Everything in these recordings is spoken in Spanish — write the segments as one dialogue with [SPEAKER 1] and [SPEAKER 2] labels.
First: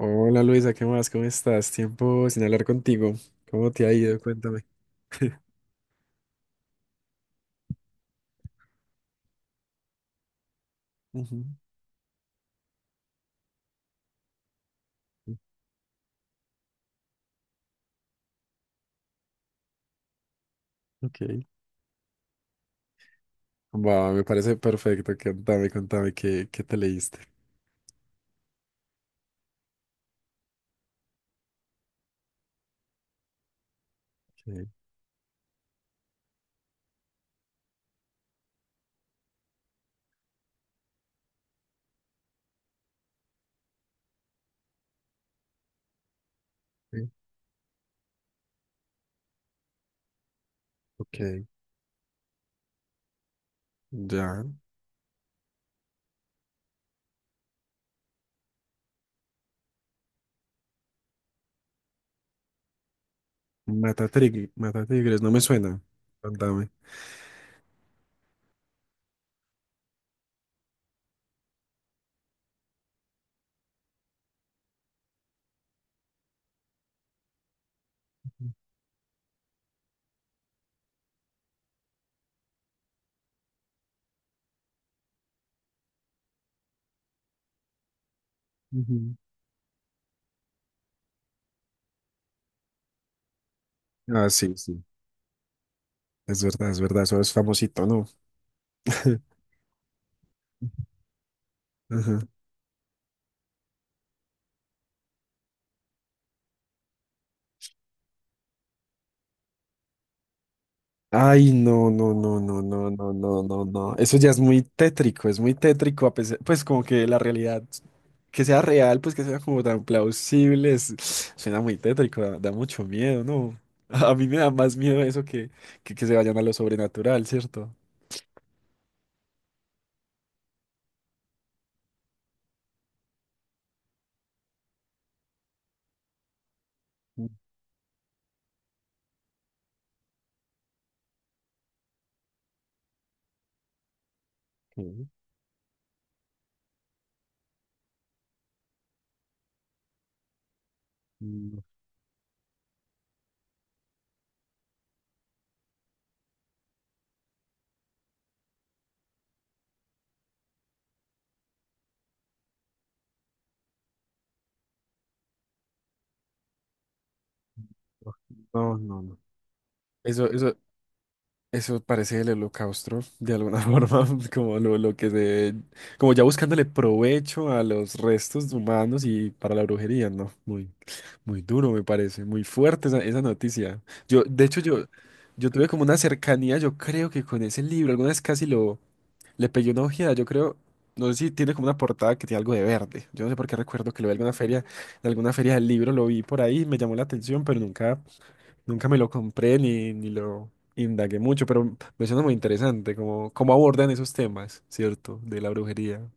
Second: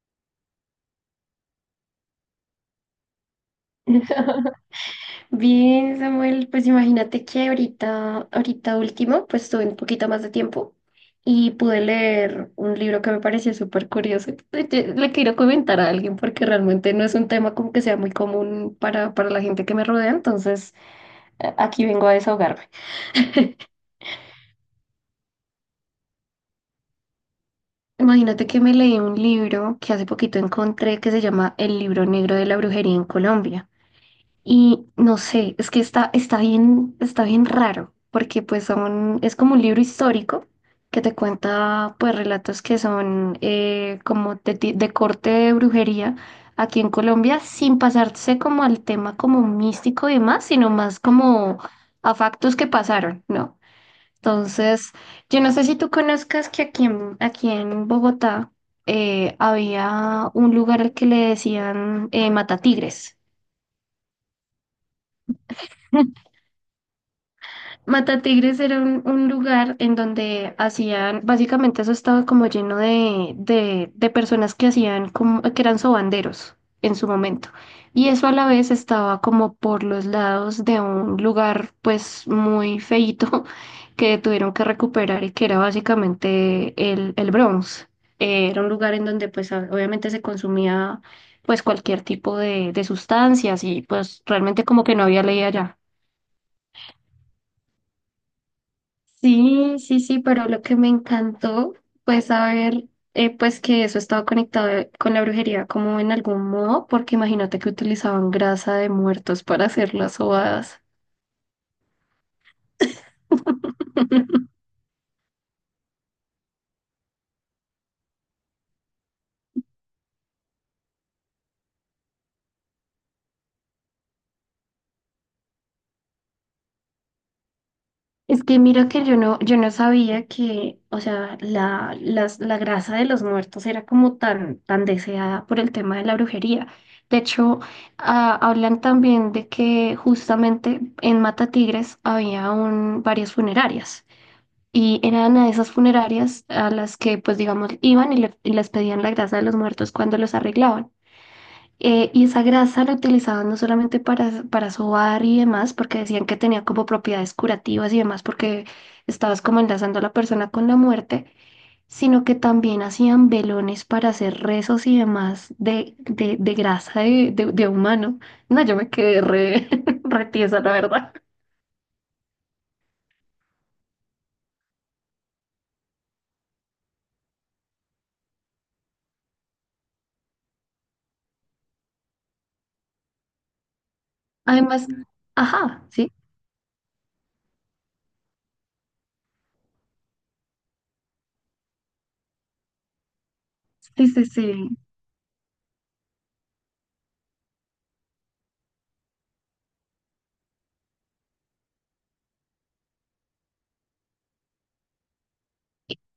[SPEAKER 1] Hola Luisa, ¿qué más? ¿Cómo estás? Tiempo sin hablar contigo. ¿Cómo te ha ido? Cuéntame.
[SPEAKER 2] Bien, Samuel, pues imagínate que ahorita último, pues tuve un poquito más de tiempo
[SPEAKER 1] Ujú.
[SPEAKER 2] y pude leer un libro que me pareció súper curioso. Le quiero comentar a alguien porque realmente no es un tema como que sea muy común para la gente que me rodea, entonces
[SPEAKER 1] Ok.
[SPEAKER 2] aquí vengo a desahogarme.
[SPEAKER 1] Va, me parece perfecto. Contame, contame, ¿qué te leíste?
[SPEAKER 2] Imagínate que me leí un libro que hace poquito encontré que se llama El libro negro de la brujería en Colombia.
[SPEAKER 1] Ok.
[SPEAKER 2] Y no sé, es que está bien raro, porque pues son, es como un libro histórico que te cuenta pues relatos que son como de, de corte de brujería aquí en
[SPEAKER 1] Sí.
[SPEAKER 2] Colombia, sin pasarse como al tema como místico y demás, sino más
[SPEAKER 1] Ok.
[SPEAKER 2] como a factos que pasaron, ¿no?
[SPEAKER 1] Ya.
[SPEAKER 2] Entonces, yo no sé si tú conozcas que aquí en Bogotá había un lugar al que le decían Matatigres.
[SPEAKER 1] Matatigres, no me suena. Contame.
[SPEAKER 2] Matatigres era un lugar en donde hacían, básicamente eso estaba como lleno de personas que hacían, como, que eran sobanderos en su momento. Y eso a la vez estaba como por los lados de un lugar pues muy feíto que tuvieron que recuperar y que era básicamente el Bronx. Era un lugar en
[SPEAKER 1] Ujú.
[SPEAKER 2] donde pues obviamente se consumía pues cualquier tipo de sustancias y pues
[SPEAKER 1] Ah, sí,
[SPEAKER 2] realmente
[SPEAKER 1] sí.
[SPEAKER 2] como que no había ley allá.
[SPEAKER 1] Es verdad, es verdad. Eso es famosito, ¿no?
[SPEAKER 2] Sí, sí, sí, pero lo que me encantó
[SPEAKER 1] Ajá.
[SPEAKER 2] fue saber pues que eso estaba conectado con la brujería como en algún modo, porque imagínate que utilizaban grasa de muertos para hacer las sobadas.
[SPEAKER 1] Ay, no, no, no, no, no, no, no, no, no. Eso ya es muy tétrico, a pesar, pues como que la realidad, que sea real, pues que sea como tan plausible, suena muy tétrico, da, da mucho miedo, ¿no? A mí me da más miedo eso que se vayan a lo sobrenatural, ¿cierto?
[SPEAKER 2] Es que mira que yo no sabía que, o sea, la grasa de los muertos era como tan, tan deseada por el tema de la brujería. De hecho, hablan también de que justamente en Matatigres había varias funerarias. Y
[SPEAKER 1] Ok.
[SPEAKER 2] eran a esas funerarias a las que, pues digamos, iban y, les pedían la grasa de los muertos cuando los arreglaban. Y esa grasa la utilizaban no solamente para sobar y demás, porque decían que tenía como propiedades curativas y demás, porque estabas como enlazando a la persona con la muerte, sino que también hacían velones para hacer rezos y demás de grasa de humano. No, yo
[SPEAKER 1] No,
[SPEAKER 2] me
[SPEAKER 1] no, no.
[SPEAKER 2] quedé re, re
[SPEAKER 1] Eso, eso,
[SPEAKER 2] tiesa, la verdad.
[SPEAKER 1] eso parece el holocausto, de alguna forma, como lo que se, como ya buscándole provecho a los restos humanos y para la brujería, ¿no? Muy. Muy duro, me parece, muy fuerte esa, esa noticia. Yo, de hecho, yo,
[SPEAKER 2] Además,
[SPEAKER 1] yo tuve como
[SPEAKER 2] ajá,
[SPEAKER 1] una
[SPEAKER 2] sí,
[SPEAKER 1] cercanía, yo creo que con ese libro, alguna vez casi lo, le pegué una ojeada, yo creo, no sé si tiene como una portada que tiene algo de verde. Yo no sé por qué recuerdo que
[SPEAKER 2] sí,
[SPEAKER 1] lo vi
[SPEAKER 2] sí, sí.
[SPEAKER 1] en alguna feria del libro, lo vi por ahí, me llamó la atención, pero nunca, nunca me lo compré ni lo indagué mucho, pero me suena muy interesante, como, cómo abordan esos temas, ¿cierto? De la brujería.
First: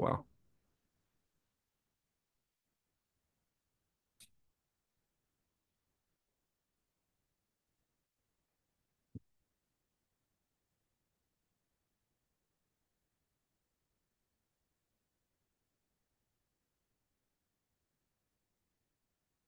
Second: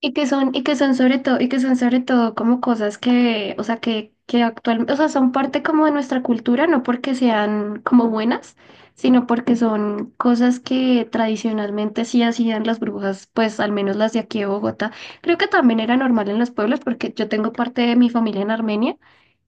[SPEAKER 2] Y que son sobre todo, y que son sobre todo como cosas que, o sea, que actualmente, o sea, son parte como de nuestra cultura, no porque sean como buenas, sino porque son cosas que tradicionalmente sí hacían las brujas, pues al menos las de aquí de Bogotá. Creo que también era normal en los pueblos, porque yo tengo parte de mi familia en Armenia.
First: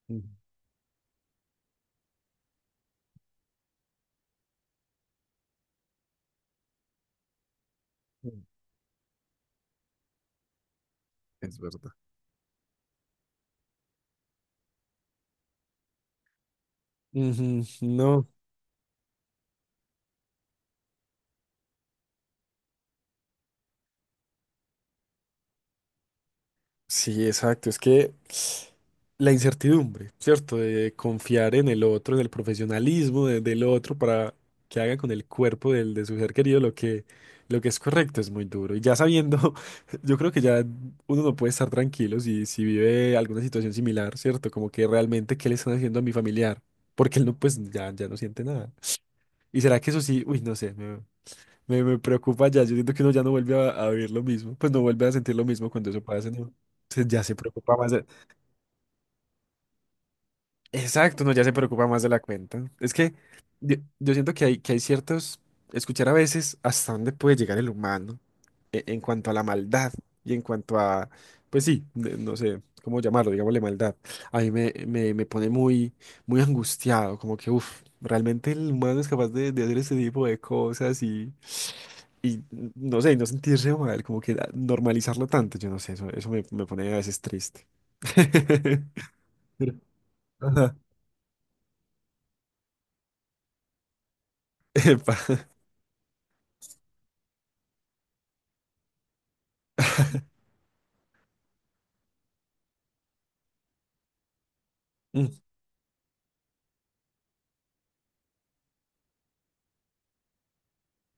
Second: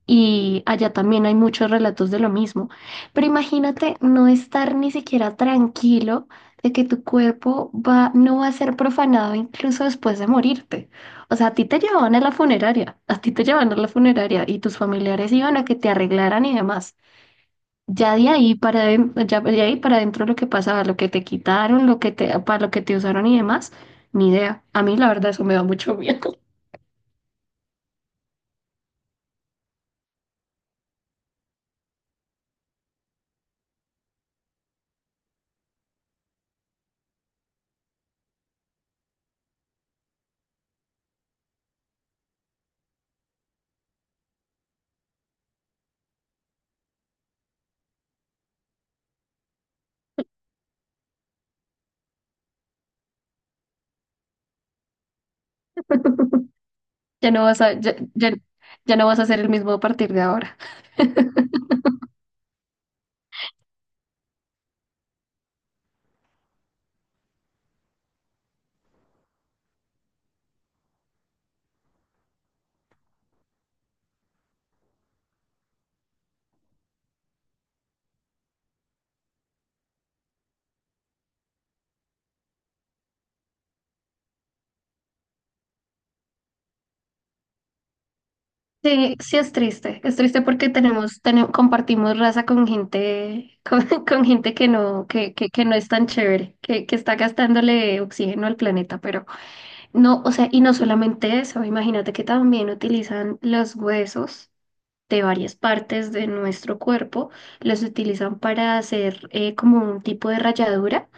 [SPEAKER 2] Y allá también hay muchos relatos de lo mismo. Pero imagínate no estar ni siquiera tranquilo de que tu cuerpo va, no va a ser profanado incluso después de morirte. O sea, a
[SPEAKER 1] Es
[SPEAKER 2] ti te
[SPEAKER 1] verdad.
[SPEAKER 2] llevaban a la funeraria, a ti te llevaban a la funeraria y tus familiares iban a que te arreglaran y demás.
[SPEAKER 1] Ujú. No.
[SPEAKER 2] Ya de ahí para adentro lo que pasaba, lo que te quitaron, para lo que te usaron y demás, ni idea. A mí la verdad eso me da mucho miedo.
[SPEAKER 1] Sí, exacto. Es que la incertidumbre, ¿cierto? De confiar en el otro, en el profesionalismo del otro para que haga con el cuerpo del, de su ser querido lo que es correcto es muy duro. Y ya sabiendo, yo creo que ya uno no puede estar tranquilo si, si vive alguna situación similar, ¿cierto? Como que realmente, ¿qué le están haciendo a mi familiar? Porque él no, pues ya, ya no siente nada. ¿Y será que eso sí? Uy, no sé. Me preocupa ya. Yo siento que uno ya no vuelve a vivir lo mismo. Pues no vuelve a sentir lo mismo cuando eso pasa, ¿no? Ya
[SPEAKER 2] Ya
[SPEAKER 1] se
[SPEAKER 2] no vas a,
[SPEAKER 1] preocupa más
[SPEAKER 2] ya
[SPEAKER 1] de...
[SPEAKER 2] ya- ya no vas a ser el mismo a partir de ahora.
[SPEAKER 1] Exacto, no, ya se preocupa más de la cuenta. Es que yo siento que hay ciertos... Escuchar a veces hasta dónde puede llegar el humano en cuanto a la maldad y en cuanto a... Pues sí, no sé cómo llamarlo, digámosle maldad. A mí me, me, me pone muy, muy angustiado, como que, uff, realmente el humano es capaz de hacer ese tipo de cosas. Y no sé, y no sentirse mal, como que ah, normalizarlo tanto, yo no sé, eso me, me pone a veces triste.
[SPEAKER 2] Sí, sí
[SPEAKER 1] Pero-
[SPEAKER 2] es triste porque
[SPEAKER 1] Ajá.
[SPEAKER 2] compartimos raza con gente, con, con gente
[SPEAKER 1] Epa.
[SPEAKER 2] que no es tan chévere, que está gastándole oxígeno al planeta, pero no, o sea, y no solamente eso, imagínate que también utilizan los huesos de
[SPEAKER 1] Mm,
[SPEAKER 2] varias partes de nuestro cuerpo, los utilizan para hacer como un tipo de ralladura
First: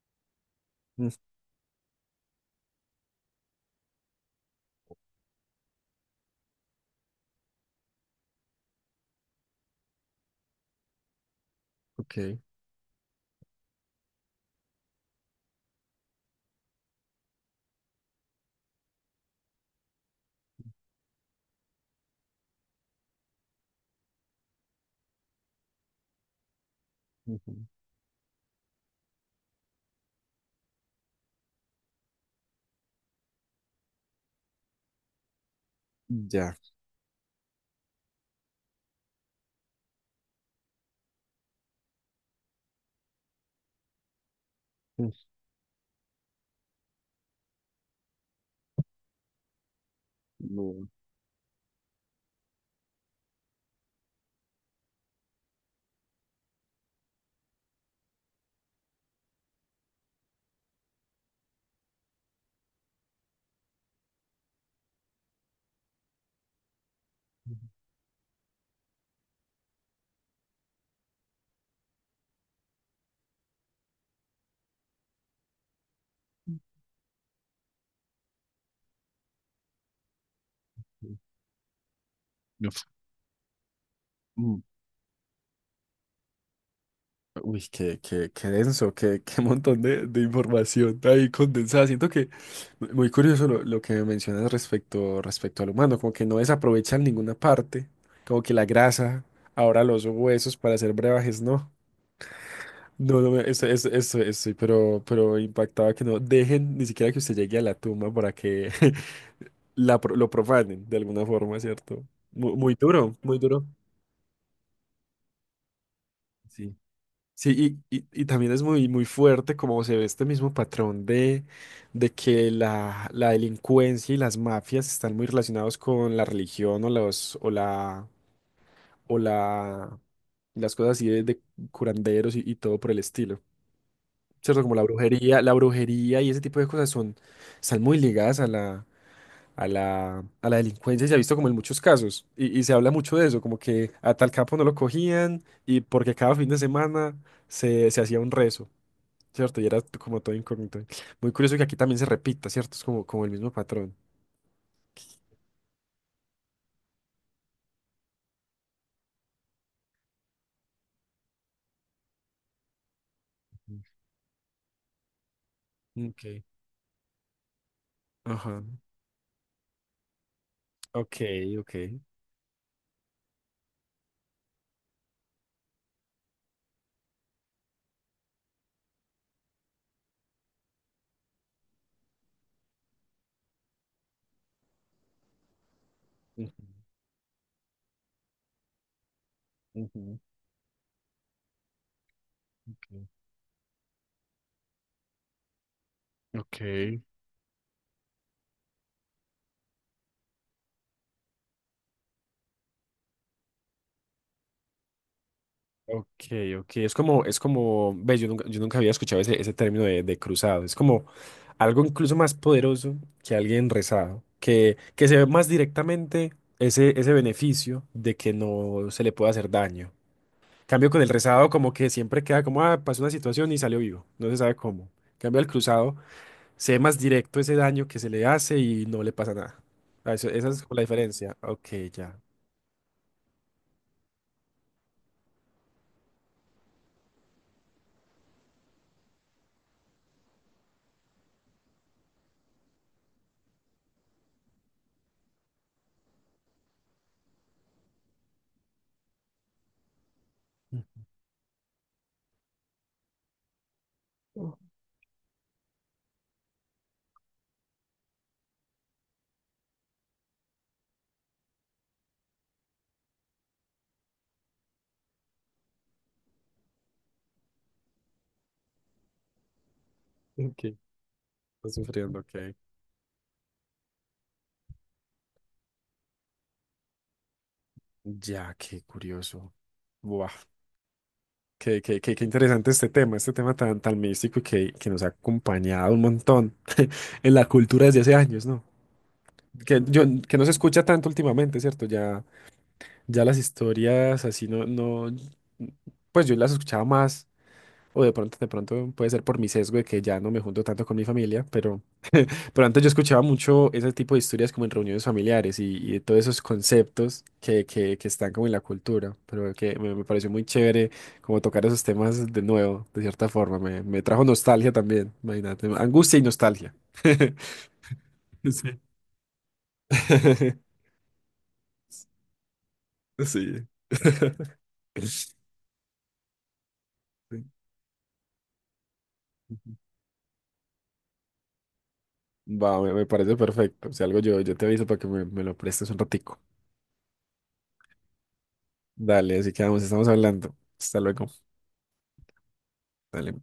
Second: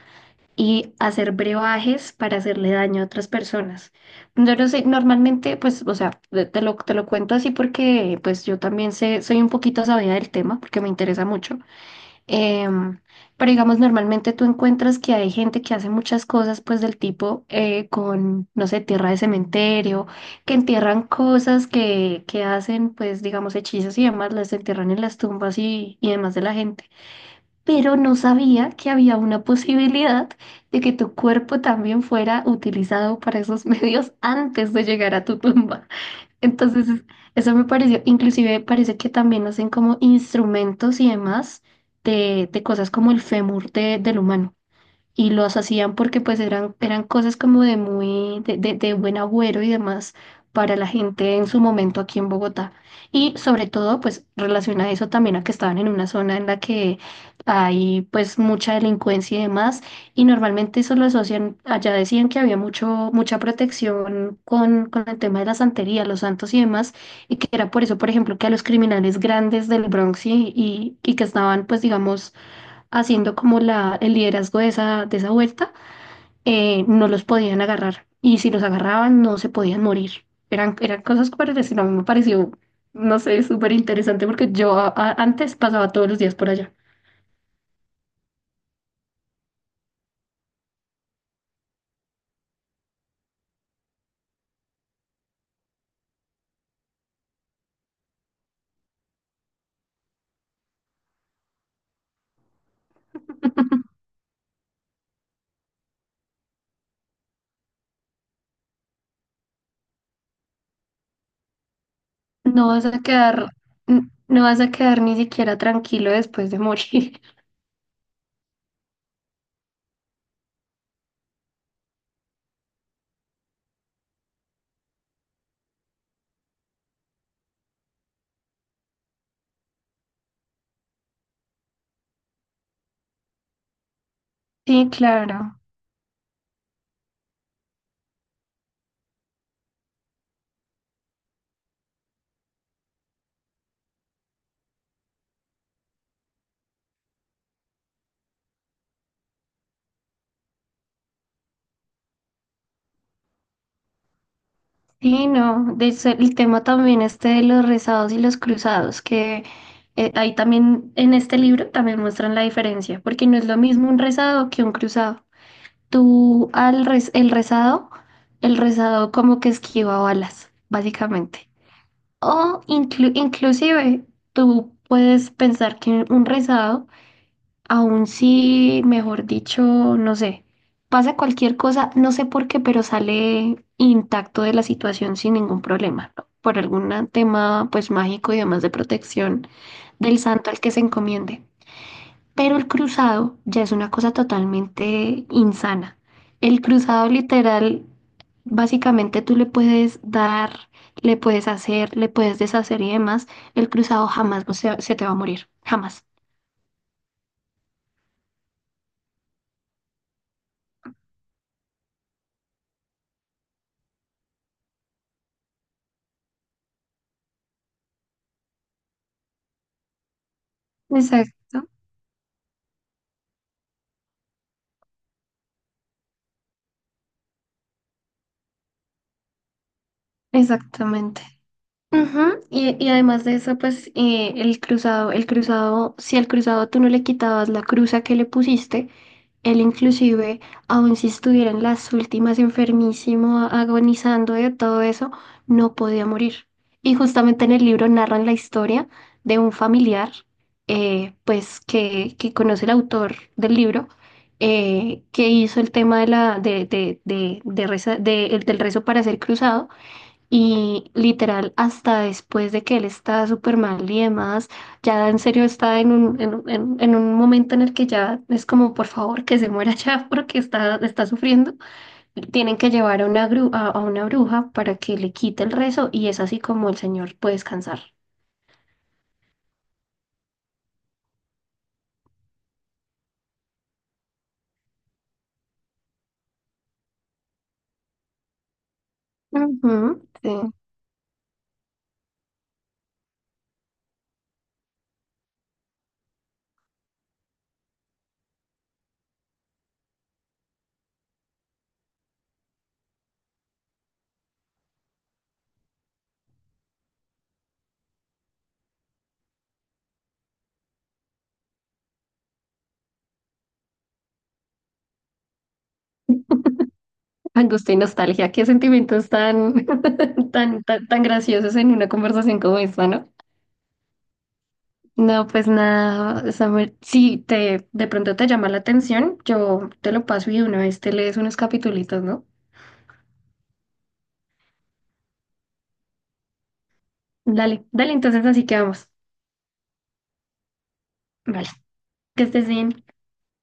[SPEAKER 2] y
[SPEAKER 1] mm,
[SPEAKER 2] hacer brebajes para hacerle daño a otras personas. Yo no sé, normalmente, pues, o sea, te lo cuento así porque, pues, yo también sé, soy un poquito sabida del tema porque me interesa mucho.
[SPEAKER 1] ok.
[SPEAKER 2] Em, pero digamos, normalmente tú encuentras que hay gente que hace muchas cosas, pues, del tipo con, no sé, tierra de cementerio, que entierran cosas que hacen, pues, digamos, hechizos y demás, las entierran en las tumbas y demás de la gente
[SPEAKER 1] Ujú.
[SPEAKER 2] pero no sabía que había una posibilidad de que tu cuerpo también fuera utilizado para esos medios antes de llegar a tu tumba.
[SPEAKER 1] Ya.
[SPEAKER 2] Entonces, es- eso me pareció, inclusive parece que también hacen como instrumentos y demás de cosas como el fémur del humano
[SPEAKER 1] Mm.
[SPEAKER 2] y los hacían porque pues eran, eran cosas como de muy, de, de buen agüero y demás para la
[SPEAKER 1] No.
[SPEAKER 2] gente en su momento aquí en Bogotá. Y sobre todo pues relaciona eso también a que estaban en una zona en la que hay pues mucha delincuencia y demás, y normalmente eso lo asocian, allá decían que había mucho, mucha protección con el tema de la santería, los santos y demás, y que era por eso, por ejemplo, que a los criminales grandes del Bronx y que estaban pues digamos haciendo como la, el liderazgo de esa vuelta, no los podían agarrar. Y si los agarraban, no se podían morir. Eran, eran cosas que parecían, a mí me pareció,
[SPEAKER 1] No.
[SPEAKER 2] no sé, súper interesante porque
[SPEAKER 1] Mm.
[SPEAKER 2] yo antes pasaba todos los días por allá.
[SPEAKER 1] Uy, qué, qué, qué denso, qué, qué montón de información ahí condensada. Siento que muy curioso lo que mencionas respecto, respecto al humano, como que no desaprovechan ninguna parte, como que la grasa, ahora los huesos para hacer brebajes, ¿no? No, no, eso, estoy, pero impactaba que no dejen ni siquiera que usted llegue a la tumba para que la, lo profanen de alguna forma, ¿cierto?
[SPEAKER 2] No
[SPEAKER 1] Muy
[SPEAKER 2] vas a
[SPEAKER 1] duro, muy
[SPEAKER 2] quedar,
[SPEAKER 1] duro.
[SPEAKER 2] n- no vas a quedar ni siquiera tranquilo después de
[SPEAKER 1] Sí.
[SPEAKER 2] morir.
[SPEAKER 1] Sí, y también es muy, muy fuerte como se ve este mismo patrón de que la delincuencia y las mafias están muy relacionados con la religión o los, o la, las cosas así de curanderos y todo por el estilo. ¿Cierto? Como
[SPEAKER 2] Sí,
[SPEAKER 1] la
[SPEAKER 2] claro.
[SPEAKER 1] brujería y ese tipo de cosas son, están muy ligadas a la, a la, a la delincuencia, y se ha visto como en muchos casos, y se habla mucho de eso, como que a tal capo no lo cogían, y porque cada fin de semana se, se hacía un rezo, ¿cierto? Y era como todo incógnito. Muy curioso que aquí también se repita, ¿cierto? Es como, como el mismo patrón.
[SPEAKER 2] Sí, no, de eso el tema también este de los rezados y los cruzados, que ahí también en este libro también muestran la diferencia, porque no es lo
[SPEAKER 1] Mm.
[SPEAKER 2] mismo un rezado que un cruzado.
[SPEAKER 1] Ok.
[SPEAKER 2] El rezado, el
[SPEAKER 1] Ajá.
[SPEAKER 2] rezado como que esquiva balas,
[SPEAKER 1] Ok,
[SPEAKER 2] básicamente.
[SPEAKER 1] ok.
[SPEAKER 2] O inclusive tú puedes pensar que un rezado aún si, mejor dicho, no sé, pasa cualquier cosa, no sé por qué, pero sale intacto de la situación sin ningún problema, ¿no? Por
[SPEAKER 1] Ujú,
[SPEAKER 2] algún tema pues mágico y demás de protección
[SPEAKER 1] ujú,
[SPEAKER 2] del santo al que se encomiende. Pero el
[SPEAKER 1] ok.
[SPEAKER 2] cruzado ya es una cosa totalmente insana. El
[SPEAKER 1] Ok.
[SPEAKER 2] cruzado literal, básicamente tú le puedes dar, le puedes hacer, le puedes deshacer y demás. El cruzado jamás o sea, se te va a morir, jamás.
[SPEAKER 1] Ok, ok. Es como, ves, yo nunca había escuchado ese, ese término de cruzado. Es como algo incluso más poderoso que alguien rezado, que se ve más directamente ese, ese beneficio de que no se le puede hacer daño. Cambio con el rezado,
[SPEAKER 2] Exacto.
[SPEAKER 1] como que siempre queda como, ah, pasó una situación y salió vivo, no se sabe cómo. Cambio al cruzado, se ve más directo ese daño que se le hace y no le pasa nada. Ah, esa es como la
[SPEAKER 2] Exactamente.
[SPEAKER 1] diferencia. Ok, ya.
[SPEAKER 2] Ujú, y además de eso, pues el cruzado, si al cruzado tú no le quitabas la cruza que le pusiste, él inclusive, aun si estuviera en las últimas enfermísimo, agonizando de todo eso, no podía morir. Y justamente en el libro narran la historia de un familiar, pues que conoce el autor del libro, que hizo el tema de la, de del rezo para ser cruzado y literal, hasta después de que él está súper mal y demás, ya en serio está en un, en, en un momento en el que ya es como, por favor, que se muera ya porque
[SPEAKER 1] Ok.
[SPEAKER 2] está, está sufriendo.
[SPEAKER 1] Está sufriendo, ok.
[SPEAKER 2] Tienen que llevar a una, a una bruja para que le quite el rezo y es así como el señor puede descansar.
[SPEAKER 1] Ya, qué curioso. Buah, qué, qué interesante este tema tan, tan místico y que nos ha acompañado un montón en la cultura desde hace años, ¿no? Que, yo,
[SPEAKER 2] Ujú, sí.
[SPEAKER 1] que no se escucha tanto últimamente, ¿cierto? Ya, ya las historias así no, no, pues yo las escuchaba más, o de pronto puede ser por mi sesgo de que ya no me junto tanto con mi familia, pero... Pero antes yo escuchaba mucho ese tipo de historias como en reuniones familiares y de todos esos conceptos que están como en la cultura, pero que me pareció muy chévere como tocar esos temas de nuevo, de cierta forma. Me trajo nostalgia también, imagínate, angustia y nostalgia.
[SPEAKER 2] Angustia y nostalgia, qué
[SPEAKER 1] Sí.
[SPEAKER 2] sentimientos tan, tan, tan, tan graciosos en una conversación como esta, ¿no?
[SPEAKER 1] Sí.
[SPEAKER 2] No, pues nada, Samuel, si te, de pronto te llama la atención, yo te lo paso y de una vez te lees unos capitulitos, ¿no?
[SPEAKER 1] Va, me parece perfecto. Si algo yo, yo te aviso para que me lo prestes un ratico.
[SPEAKER 2] Dale, dale, entonces así que vamos.
[SPEAKER 1] Dale, así que vamos estamos hablando. Hasta luego.
[SPEAKER 2] Vale, que estés bien.
[SPEAKER 1] Dale.